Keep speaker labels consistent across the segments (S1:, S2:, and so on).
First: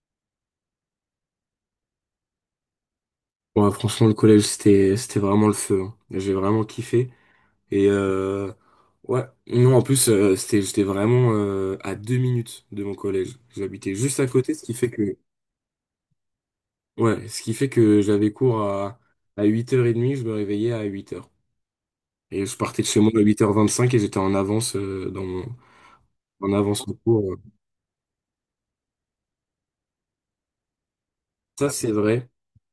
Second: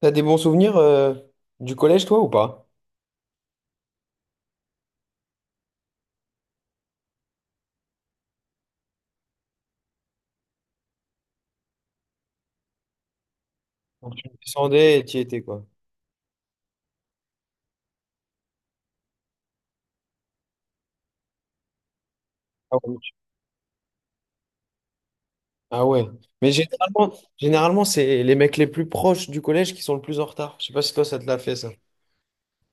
S1: T'as des bons souvenirs du collège, toi, ou pas?
S2: Ouais, franchement, le collège, c'était vraiment le feu, hein. J'ai vraiment kiffé. Et euh, ouais, non, en plus, j'étais vraiment à 2 minutes de mon collège. J'habitais
S1: Quand
S2: juste à
S1: tu
S2: côté, ce qui fait
S1: descendais et
S2: que,
S1: tu y étais, quoi.
S2: ouais, ce qui fait que j'avais cours à 8h30. Je me réveillais à 8h. Et je
S1: Ah
S2: partais de
S1: ouais.
S2: chez moi à 8h25 et j'étais en avance,
S1: Ah ouais. Mais
S2: en avance au
S1: généralement,
S2: cours.
S1: c'est les mecs les plus proches du collège qui sont le plus en retard. Je sais pas si toi, ça te l'a fait,
S2: Ça,
S1: ça.
S2: c'est vrai.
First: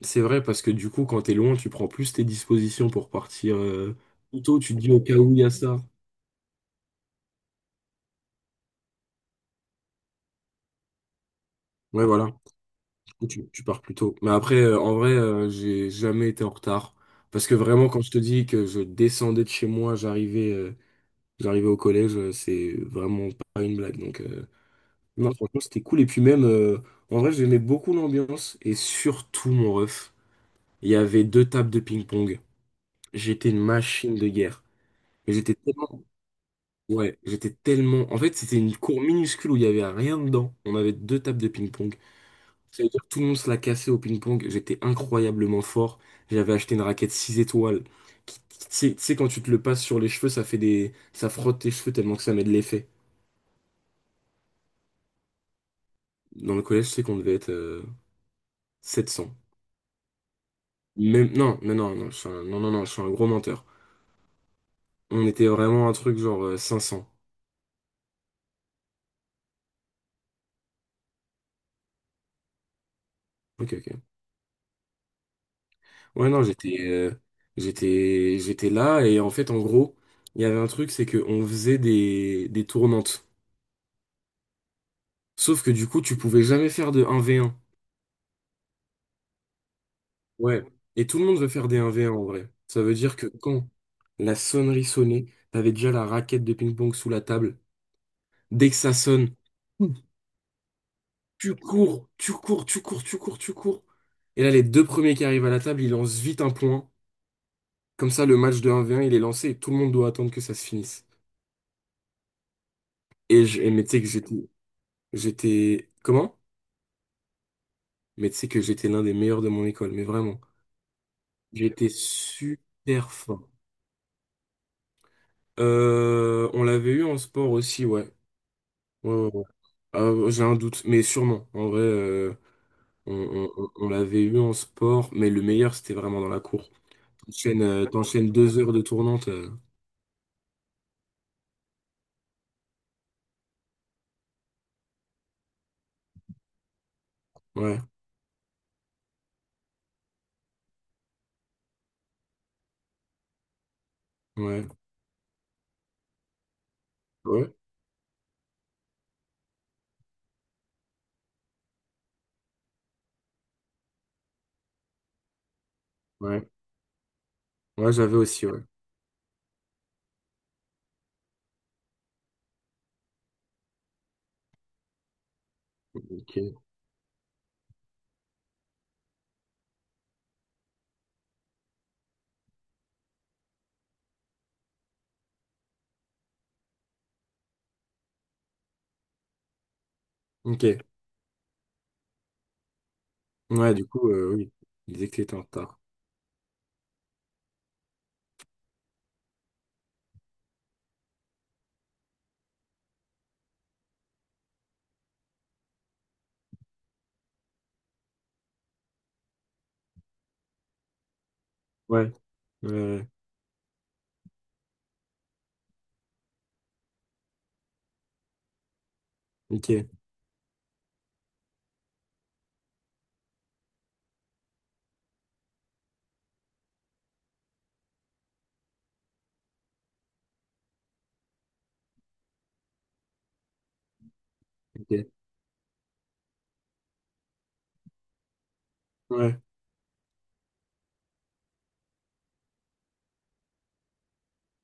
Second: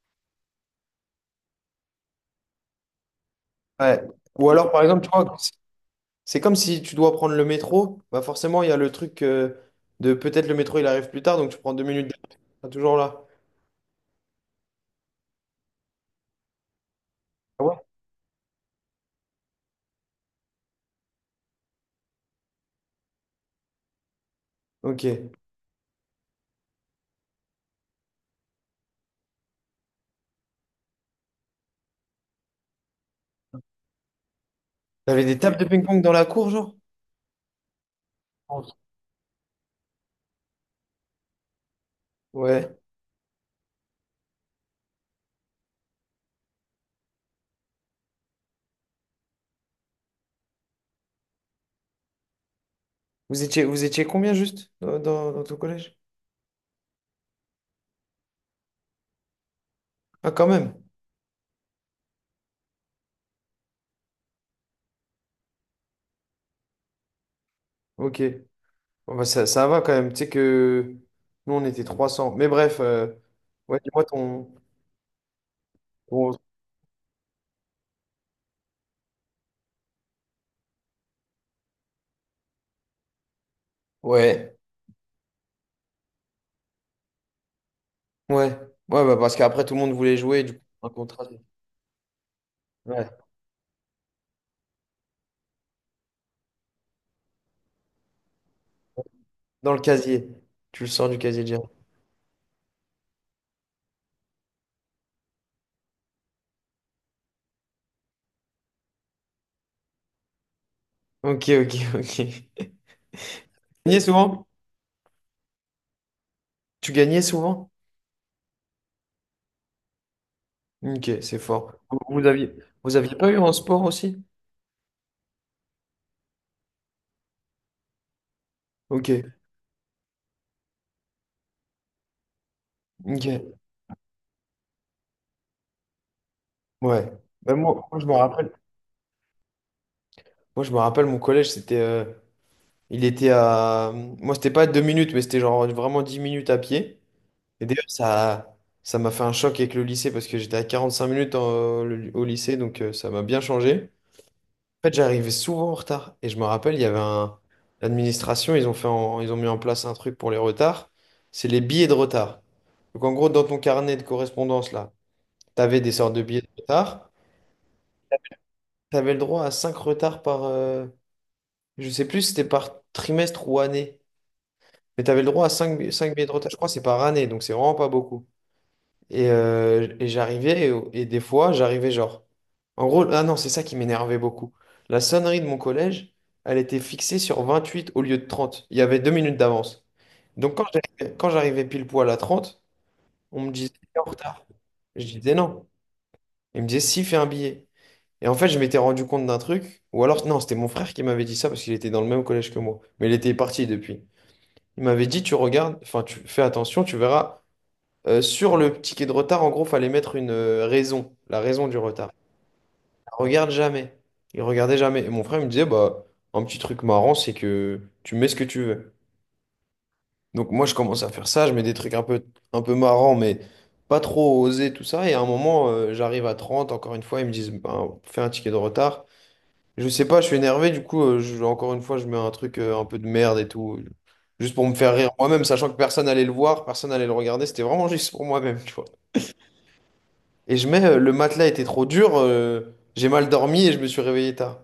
S2: C'est vrai parce que du coup, quand t'es loin, tu prends plus tes dispositions pour partir
S1: Ouais.
S2: plus
S1: Ou
S2: tôt.
S1: alors,
S2: Tu te
S1: par
S2: dis au
S1: exemple, tu
S2: cas où
S1: vois,
S2: il y a
S1: c'est
S2: ça.
S1: c'est comme si tu dois prendre le métro. Bah forcément, il y a le truc de peut-être le métro, il arrive plus tard, donc tu prends deux
S2: Ouais,
S1: minutes. de
S2: voilà.
S1: retard. T'es toujours là.
S2: Tu pars plus tôt. Mais après, en vrai, j'ai jamais été en retard. Parce que
S1: Ah ouais?
S2: vraiment, quand je te dis que je descendais de chez moi, j'arrivais au collège, c'est vraiment pas une blague. Donc,
S1: Ok.
S2: non, franchement, c'était cool. Et puis même, en vrai, j'aimais beaucoup l'ambiance. Et surtout, mon ref, il y avait deux tables de ping-pong. J'étais une machine de guerre.
S1: T'avais
S2: Mais
S1: des
S2: j'étais
S1: tables de ping-pong
S2: tellement...
S1: dans la cour, genre?
S2: Ouais, en fait, c'était une cour minuscule où il y avait rien dedans. On avait deux tables de ping-pong.
S1: Ouais.
S2: Ça veut dire que tout le monde se l'a cassé au ping-pong. J'étais incroyablement fort. J'avais acheté une raquette 6 étoiles, tu sais, quand tu te le passes sur les cheveux, ça frotte tes cheveux tellement que ça met de l'effet.
S1: Vous étiez combien juste dans ton collège?
S2: Dans le collège, je sais qu'on devait être 700.
S1: Ah, quand même.
S2: Non, mais non, non, non, non, non, je suis un gros menteur. On était vraiment un truc genre 500.
S1: Ok. Bon, bah, ça va quand même. Tu sais que nous, on était 300. Mais bref,
S2: Ok,
S1: ouais,
S2: ok.
S1: dis-moi ton,
S2: Ouais,
S1: ton-
S2: non, j'étais là et en fait, en gros, il y avait un truc, c'est qu'on faisait des tournantes.
S1: Ouais,
S2: Sauf que du coup, tu pouvais jamais faire de 1v1.
S1: ouais. Ouais, bah, parce qu'après, tout le monde voulait jouer, du coup,
S2: Ouais.
S1: un
S2: Et tout
S1: contrat.
S2: le monde veut faire des 1v1 en vrai. Ça veut
S1: Ouais.
S2: dire que quand la sonnerie sonnait, t'avais déjà la raquette de ping-pong sous la table. Dès que ça sonne,
S1: Dans le casier. Tu le sors du casier
S2: tu
S1: déjà.
S2: cours, tu cours, tu cours, tu cours, tu cours. Et là, les deux premiers qui arrivent à la table, ils lancent vite un point. Comme ça, le match de 1v1, il est lancé et tout le monde doit attendre que ça se finisse.
S1: Ok, ok, ok.
S2: Et, je, et Mais
S1: Tu
S2: tu
S1: gagnais
S2: sais que
S1: souvent?
S2: j'étais. Comment?
S1: Tu gagnais souvent?
S2: Mais tu sais que j'étais l'un des meilleurs de mon école, mais vraiment.
S1: Ok, c'est fort.
S2: J'étais
S1: Vous, vous aviez, vous
S2: super
S1: aviez pas eu
S2: fort.
S1: en sport aussi?
S2: On l'avait eu en sport aussi, ouais.
S1: Ok,
S2: Ouais, ouais, ouais. J'ai un doute, mais sûrement. En vrai, on, on-
S1: ok.
S2: on- on l'avait eu en sport, mais le meilleur, c'était vraiment dans la cour.
S1: Ouais. Bah,
S2: T'enchaînes, euh,
S1: je me
S2: t'enchaînes
S1: rappelle.
S2: 2 heures de tournante. euh,
S1: Moi, je me rappelle, mon collège, c'était. Il était à. Moi, c'était pas deux minutes, mais c'était genre vraiment 10 minutes à pied. Et
S2: ouais,
S1: d'ailleurs, ça m'a fait un choc avec le lycée parce que j'étais à 45 minutes au lycée, donc ça m'a bien changé.
S2: ouais,
S1: En fait, j'arrivais souvent en retard. Et je me rappelle, il y avait un...
S2: ouais,
S1: L'administration, ils ont mis en place un truc pour les retards. C'est les billets de retard. Donc en gros, dans ton carnet de correspondance, là, tu avais des sortes de billets de
S2: ouais.
S1: retard.
S2: Ouais, j'avais aussi, ouais.
S1: Tu avais le droit à 5 retards par... je sais plus si c'était par trimestre ou année. Mais tu avais le droit à 5 billets de retard. Je
S2: Ok.
S1: crois que c'est par année, donc c'est vraiment pas beaucoup. Et, j'arrivais, des fois, j'arrivais genre. En gros, ah non, c'est ça qui m'énervait beaucoup. La sonnerie de mon collège, elle était fixée sur 28 au lieu de 30. Il y avait 2 minutes d'avance. Donc quand
S2: Ok.
S1: j'arrivais, quand j'arrivais pile poil à 30, on me disait,
S2: Ouais, du
S1: t'es en
S2: coup,
S1: retard.
S2: oui. Il
S1: Je
S2: disait que
S1: disais
S2: t'étais en
S1: non.
S2: retard.
S1: Il me disait, si, fais un billet. Et en fait, je m'étais rendu compte d'un truc. Ou alors, non, c'était mon frère qui m'avait dit ça parce qu'il était dans le même collège que moi. Mais il était parti depuis. Il m'avait dit, tu regardes, enfin, tu fais attention, tu verras. Sur le ticket de retard, en gros, fallait mettre une raison, la raison du
S2: Ouais,
S1: retard.
S2: ouais, ouais.
S1: Il regarde jamais. Il regardait jamais. Et mon frère il me disait, bah, un petit truc marrant, c'est que tu mets ce que tu veux.
S2: Ok,
S1: Donc moi, je commence à faire ça, je mets des trucs un peu marrants, mais pas trop osés, tout ça. Et à un moment, j'arrive à 30. Encore une fois, ils me disent, bah, fais un ticket de retard. Je sais pas, je suis énervé, du coup, encore une fois, je mets un truc un peu de merde et tout. Juste pour me faire
S2: ok.
S1: rire moi-même, sachant que personne allait le voir, personne allait le regarder. C'était vraiment juste pour moi-même, tu vois.
S2: Ouais,
S1: Et je mets, le matelas était trop dur, j'ai mal dormi et je me suis réveillé tard.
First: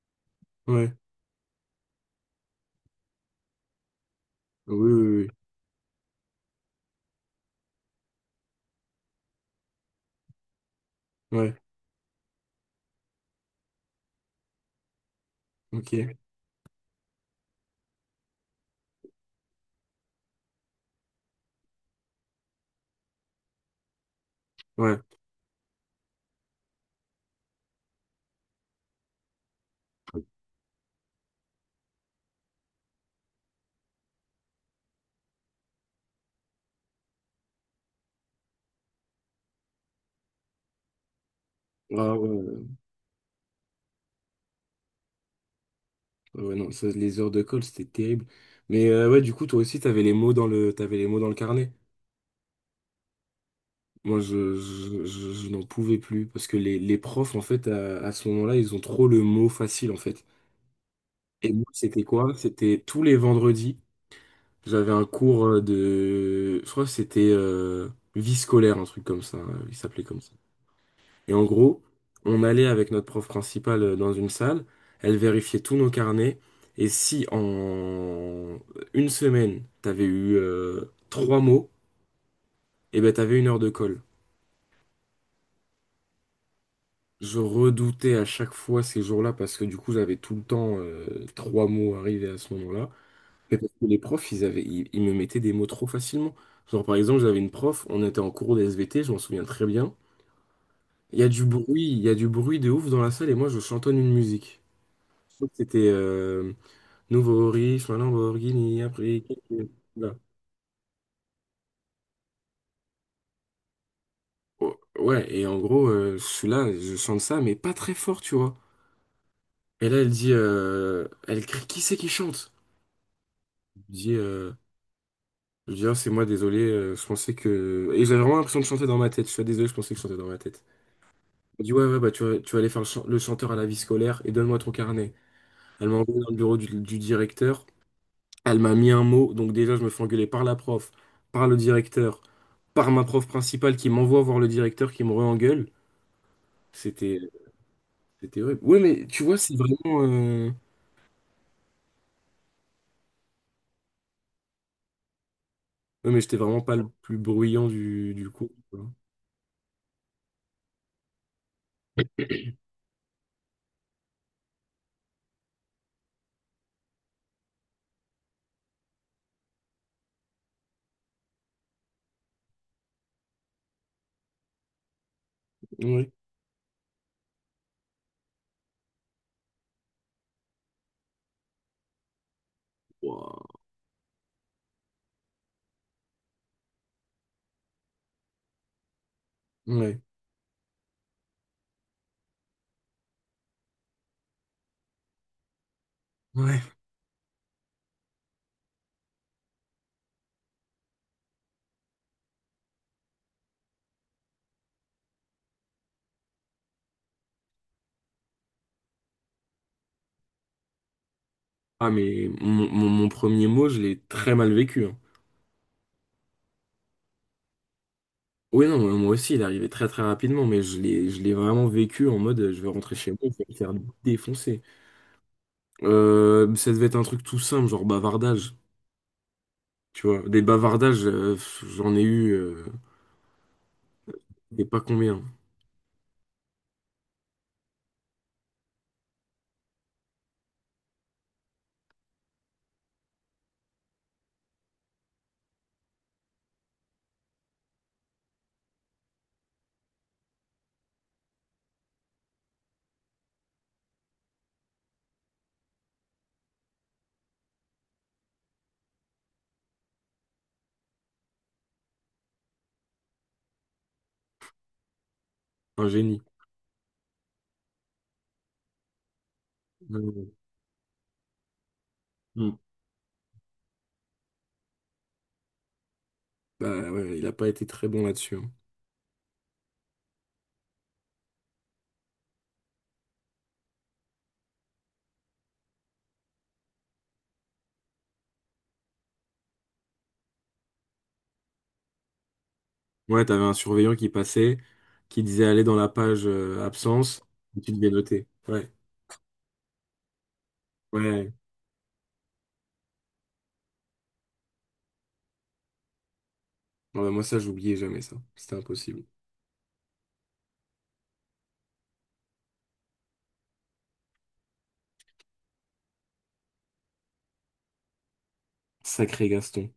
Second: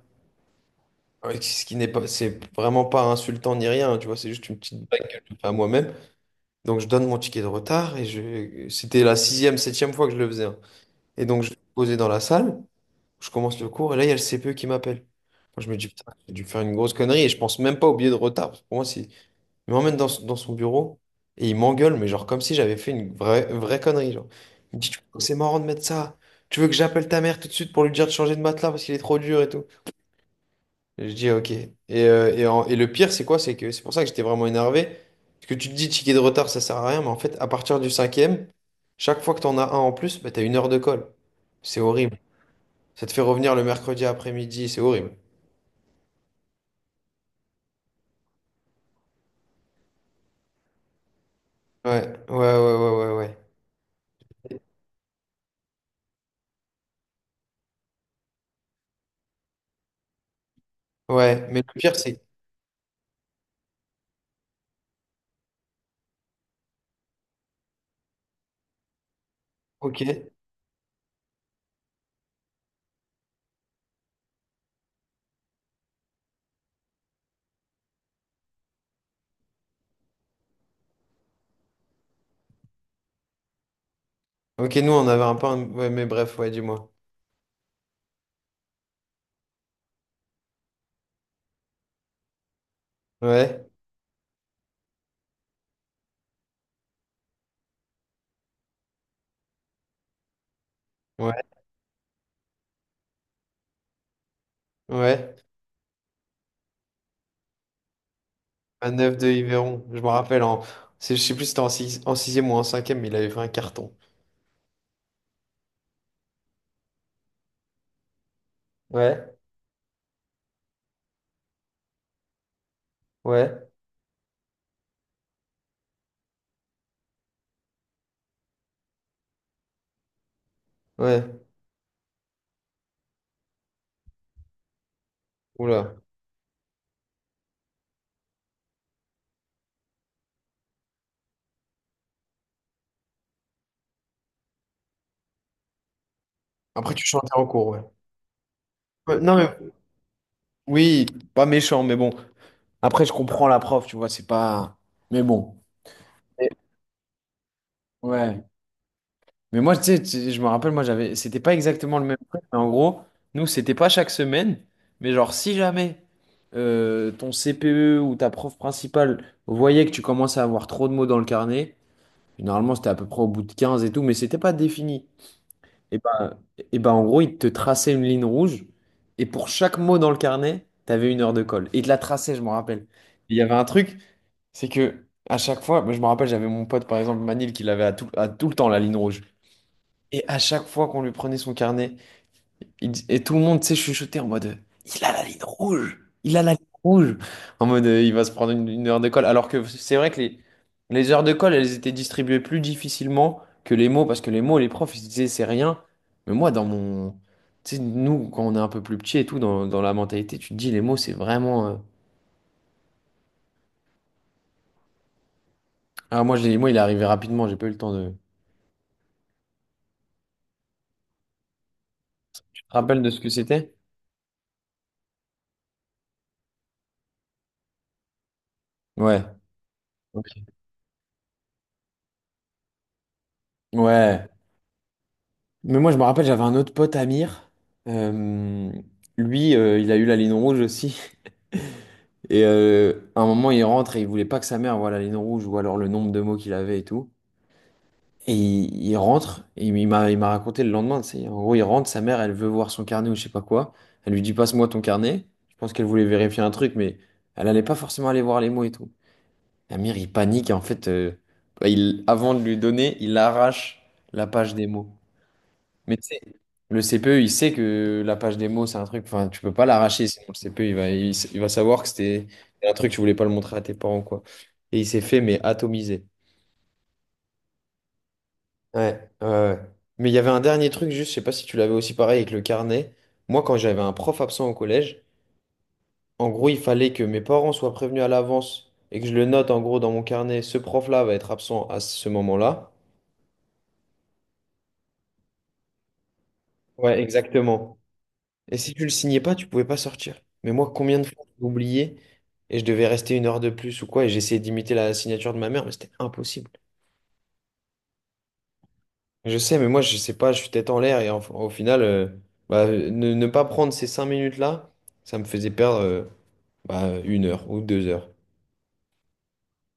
S2: ouais.
S1: Ouais, Ce qui n'est pas, c'est vraiment pas insultant ni rien, tu vois, c'est juste une
S2: Oui,
S1: petite
S2: oui,
S1: blague que
S2: oui.
S1: je fais à moi-même. Donc je donne mon ticket de retard c'était la sixième, septième fois que je le faisais, hein. Et
S2: oui.
S1: donc je
S2: Ouais,
S1: suis posé dans la salle, je commence le cours et là il y a le CPE qui m'appelle. Moi, je me dis, putain,
S2: ok.
S1: j'ai dû faire une grosse connerie et je pense même pas au billet de retard. Parce que pour moi, c'est il m'emmène dans son bureau et il m'engueule, mais genre comme si j'avais fait une vraie, vraie connerie. Genre. Il me dit, Tu
S2: Ouais.
S1: c'est marrant de mettre ça. Tu veux que j'appelle ta mère tout de suite pour lui dire de changer de matelas parce qu'il est trop dur et tout. Et je dis, ok. Et le pire, c'est quoi? C'est que c'est pour ça que j'étais vraiment énervé. Parce que tu te dis, ticket de retard, ça sert à rien, mais en fait, à partir du cinquième, chaque fois que t'en as un en plus, bah, t'as une heure de colle. C'est
S2: Ah,
S1: horrible.
S2: ouais, ouais,
S1: Ça te fait revenir le mercredi après-midi, c'est horrible.
S2: ouais. Ouais, non, ça, les heures de colle, c'était terrible. Mais ouais, du coup, toi aussi, t'avais les mots dans le carnet.
S1: Ouais, ouais, ouais, ouais, ouais, ouais.
S2: Moi, je n'en pouvais plus parce que les profs, en fait, à ce moment-là, ils ont trop le mot facile, en fait.
S1: Ouais,
S2: Et
S1: mais
S2: moi,
S1: le pire,
S2: c'était
S1: c'est...
S2: quoi? C'était tous les vendredis, j'avais un cours de, je crois que c'était vie scolaire, un truc comme ça. Il
S1: Ok.
S2: s'appelait comme ça. Et en gros, on allait avec notre prof principale dans une salle, elle vérifiait tous nos carnets. Et si en une semaine, t'avais eu trois mots, et ben t'avais une heure de colle.
S1: Ok, nous, on avait un peu... Ouais, mais bref, ouais, dis-moi.
S2: Je redoutais à chaque fois ces jours-là parce que du coup j'avais tout le temps trois mots arrivés à ce moment-là. Mais
S1: Ouais,
S2: parce que les profs, ils me mettaient des mots trop facilement. Genre par exemple, j'avais une prof, on était en cours de SVT, je m'en souviens très bien. Il y a du
S1: ouais,
S2: bruit, il y a du bruit de ouf dans la salle et moi je chantonne une musique. Je
S1: ouais.
S2: crois que c'était Nouveau riche, ma Lamborghini,
S1: Un 9
S2: après.
S1: de
S2: quelques-
S1: Yveron. Je me
S2: Voilà.
S1: rappelle, en... je sais plus si c'était en 6... en sixième ou en cinquième, mais il avait fait un carton.
S2: Oh, ouais, et en gros, je suis là, je chante ça, mais pas très fort, tu vois.
S1: Ouais,
S2: Et là, elle dit, elle crie, qui c'est qui chante?
S1: ouais,
S2: Je dis, euh, c'est moi, désolé, je pensais que... Et j'avais vraiment l'impression de chanter dans ma tête, je suis désolé, je pensais que je chantais dans ma tête.
S1: ouais.
S2: Elle me dit, ouais, ouais, bah tu vas aller faire le chanteur à la vie scolaire et donne-moi ton carnet. Elle
S1: Oula.
S2: m'a envoyé dans le bureau du directeur, elle m'a mis un mot, donc déjà je me fais engueuler par la prof, par le directeur, par ma prof principale qui m'envoie voir le directeur qui me re-engueule.
S1: Après, tu
S2: C'était,
S1: chantais en cours, ouais.
S2: c'était horrible. Ouais, mais
S1: Ouais,
S2: tu
S1: non,
S2: vois,
S1: mais...
S2: c'est vraiment... euh,
S1: Oui, pas méchant, mais bon. Après, je comprends la prof, tu vois, c'est pas... Mais bon.
S2: Ouais, mais j'étais
S1: Et-
S2: vraiment pas le plus bruyant du
S1: Ouais.
S2: cours, quoi.
S1: Mais moi, tu sais, je me rappelle, moi, j'avais, c'était pas exactement le même truc, mais en gros, nous, c'était pas chaque semaine, mais genre, si jamais ton CPE ou ta prof principale voyait que tu commençais à avoir trop de mots dans le carnet, normalement, c'était à peu près au bout de 15 et tout, mais c'était pas défini. Et
S2: Ouais.
S1: ben, et ben, en gros, il te traçait une ligne rouge, et pour chaque mot dans le carnet, t'avais une heure de colle. Et il te la traçait, je me rappelle. Et il y
S2: Ouah.
S1: avait un truc, c'est que, à chaque fois, moi, je me rappelle, j'avais mon pote, par exemple, Manil, qui l'avait à tout le temps, la ligne rouge.
S2: Ouais.
S1: Et à chaque fois qu'on lui prenait son carnet, il et tout le monde, tu sais, chuchotait en mode, il a la ligne rouge, il a la ligne
S2: Ouais.
S1: rouge, en mode, il va se prendre une heure de colle. Alors que c'est vrai que les heures de colle, elles étaient distribuées plus difficilement que les mots, parce que les mots, les profs, ils se disaient, c'est rien. Mais moi, dans mon, tu sais, nous, quand on est un peu plus petit et tout, dans la mentalité, tu te dis, les mots, c'est vraiment.
S2: Ah mais mon premier mot, je l'ai très mal vécu, hein.
S1: Ah, moi, je- les moi il est arrivé rapidement, j'ai pas eu le temps de.
S2: Oui, non, moi aussi, il est arrivé très très rapidement, mais je l'ai vraiment vécu en mode je
S1: Tu te
S2: vais rentrer
S1: rappelles de
S2: chez moi,
S1: ce que
S2: je vais me
S1: c'était?
S2: faire défoncer. Ça devait être un truc tout simple, genre bavardage,
S1: Ouais.
S2: tu
S1: Ok.
S2: vois. Des bavardages, j'en ai eu
S1: Ouais.
S2: des pas combien.
S1: Mais moi, je me rappelle, j'avais un autre pote, Amir. Euh, lui, il a eu la ligne rouge aussi. À un moment, il rentre et il voulait pas que sa mère voie la ligne rouge ou alors le nombre de mots qu'il avait et tout. Et il rentre, et il m'a raconté le lendemain, tu sais. En gros, il rentre, sa mère, elle veut voir son carnet ou je sais pas quoi. Elle lui dit, passe-moi ton carnet. Je pense qu'elle voulait vérifier un truc, mais elle allait pas forcément aller voir les mots et tout. Amir, il panique et en fait, avant de lui donner, il arrache la page des mots.
S2: Un
S1: Mais tu sais,
S2: génie.
S1: le CPE, il sait que la page démo, c'est un truc, enfin, tu peux pas l'arracher, sinon
S2: Euh,
S1: le CPE, il va savoir que c'était
S2: hmm.
S1: un truc, tu voulais pas le montrer à tes parents, quoi. Et il s'est fait, mais atomiser.
S2: Bah ouais, il a pas été très bon là-dessus, hein.
S1: Ouais, ouais, ouais. Mais il y avait un dernier truc, juste, je sais pas si tu l'avais aussi pareil avec le carnet. Moi, quand j'avais un prof absent au collège, en gros, il fallait que mes parents soient prévenus à l'avance et que je le note, en gros, dans mon carnet, ce prof-là va être absent à ce moment-là.
S2: Ouais, t'avais un surveillant qui passait, qui disait aller dans la page
S1: Ouais,
S2: absence, et tu
S1: exactement.
S2: devais noter.
S1: Et
S2: Ouais,
S1: si tu le signais pas, tu pouvais pas sortir. Mais moi, combien de fois
S2: ouais.
S1: j'ai oublié et je devais rester une heure de plus ou quoi, et j'essayais d'imiter la signature de ma mère, mais c'était impossible.
S2: Ouais, moi ça, j'oubliais jamais ça. C'était impossible.
S1: Je sais, mais moi, je sais pas, je suis tête en l'air et au final, ne pas prendre ces 5 minutes-là, ça me faisait perdre une heure ou 2 heures.
S2: Sacré Gaston.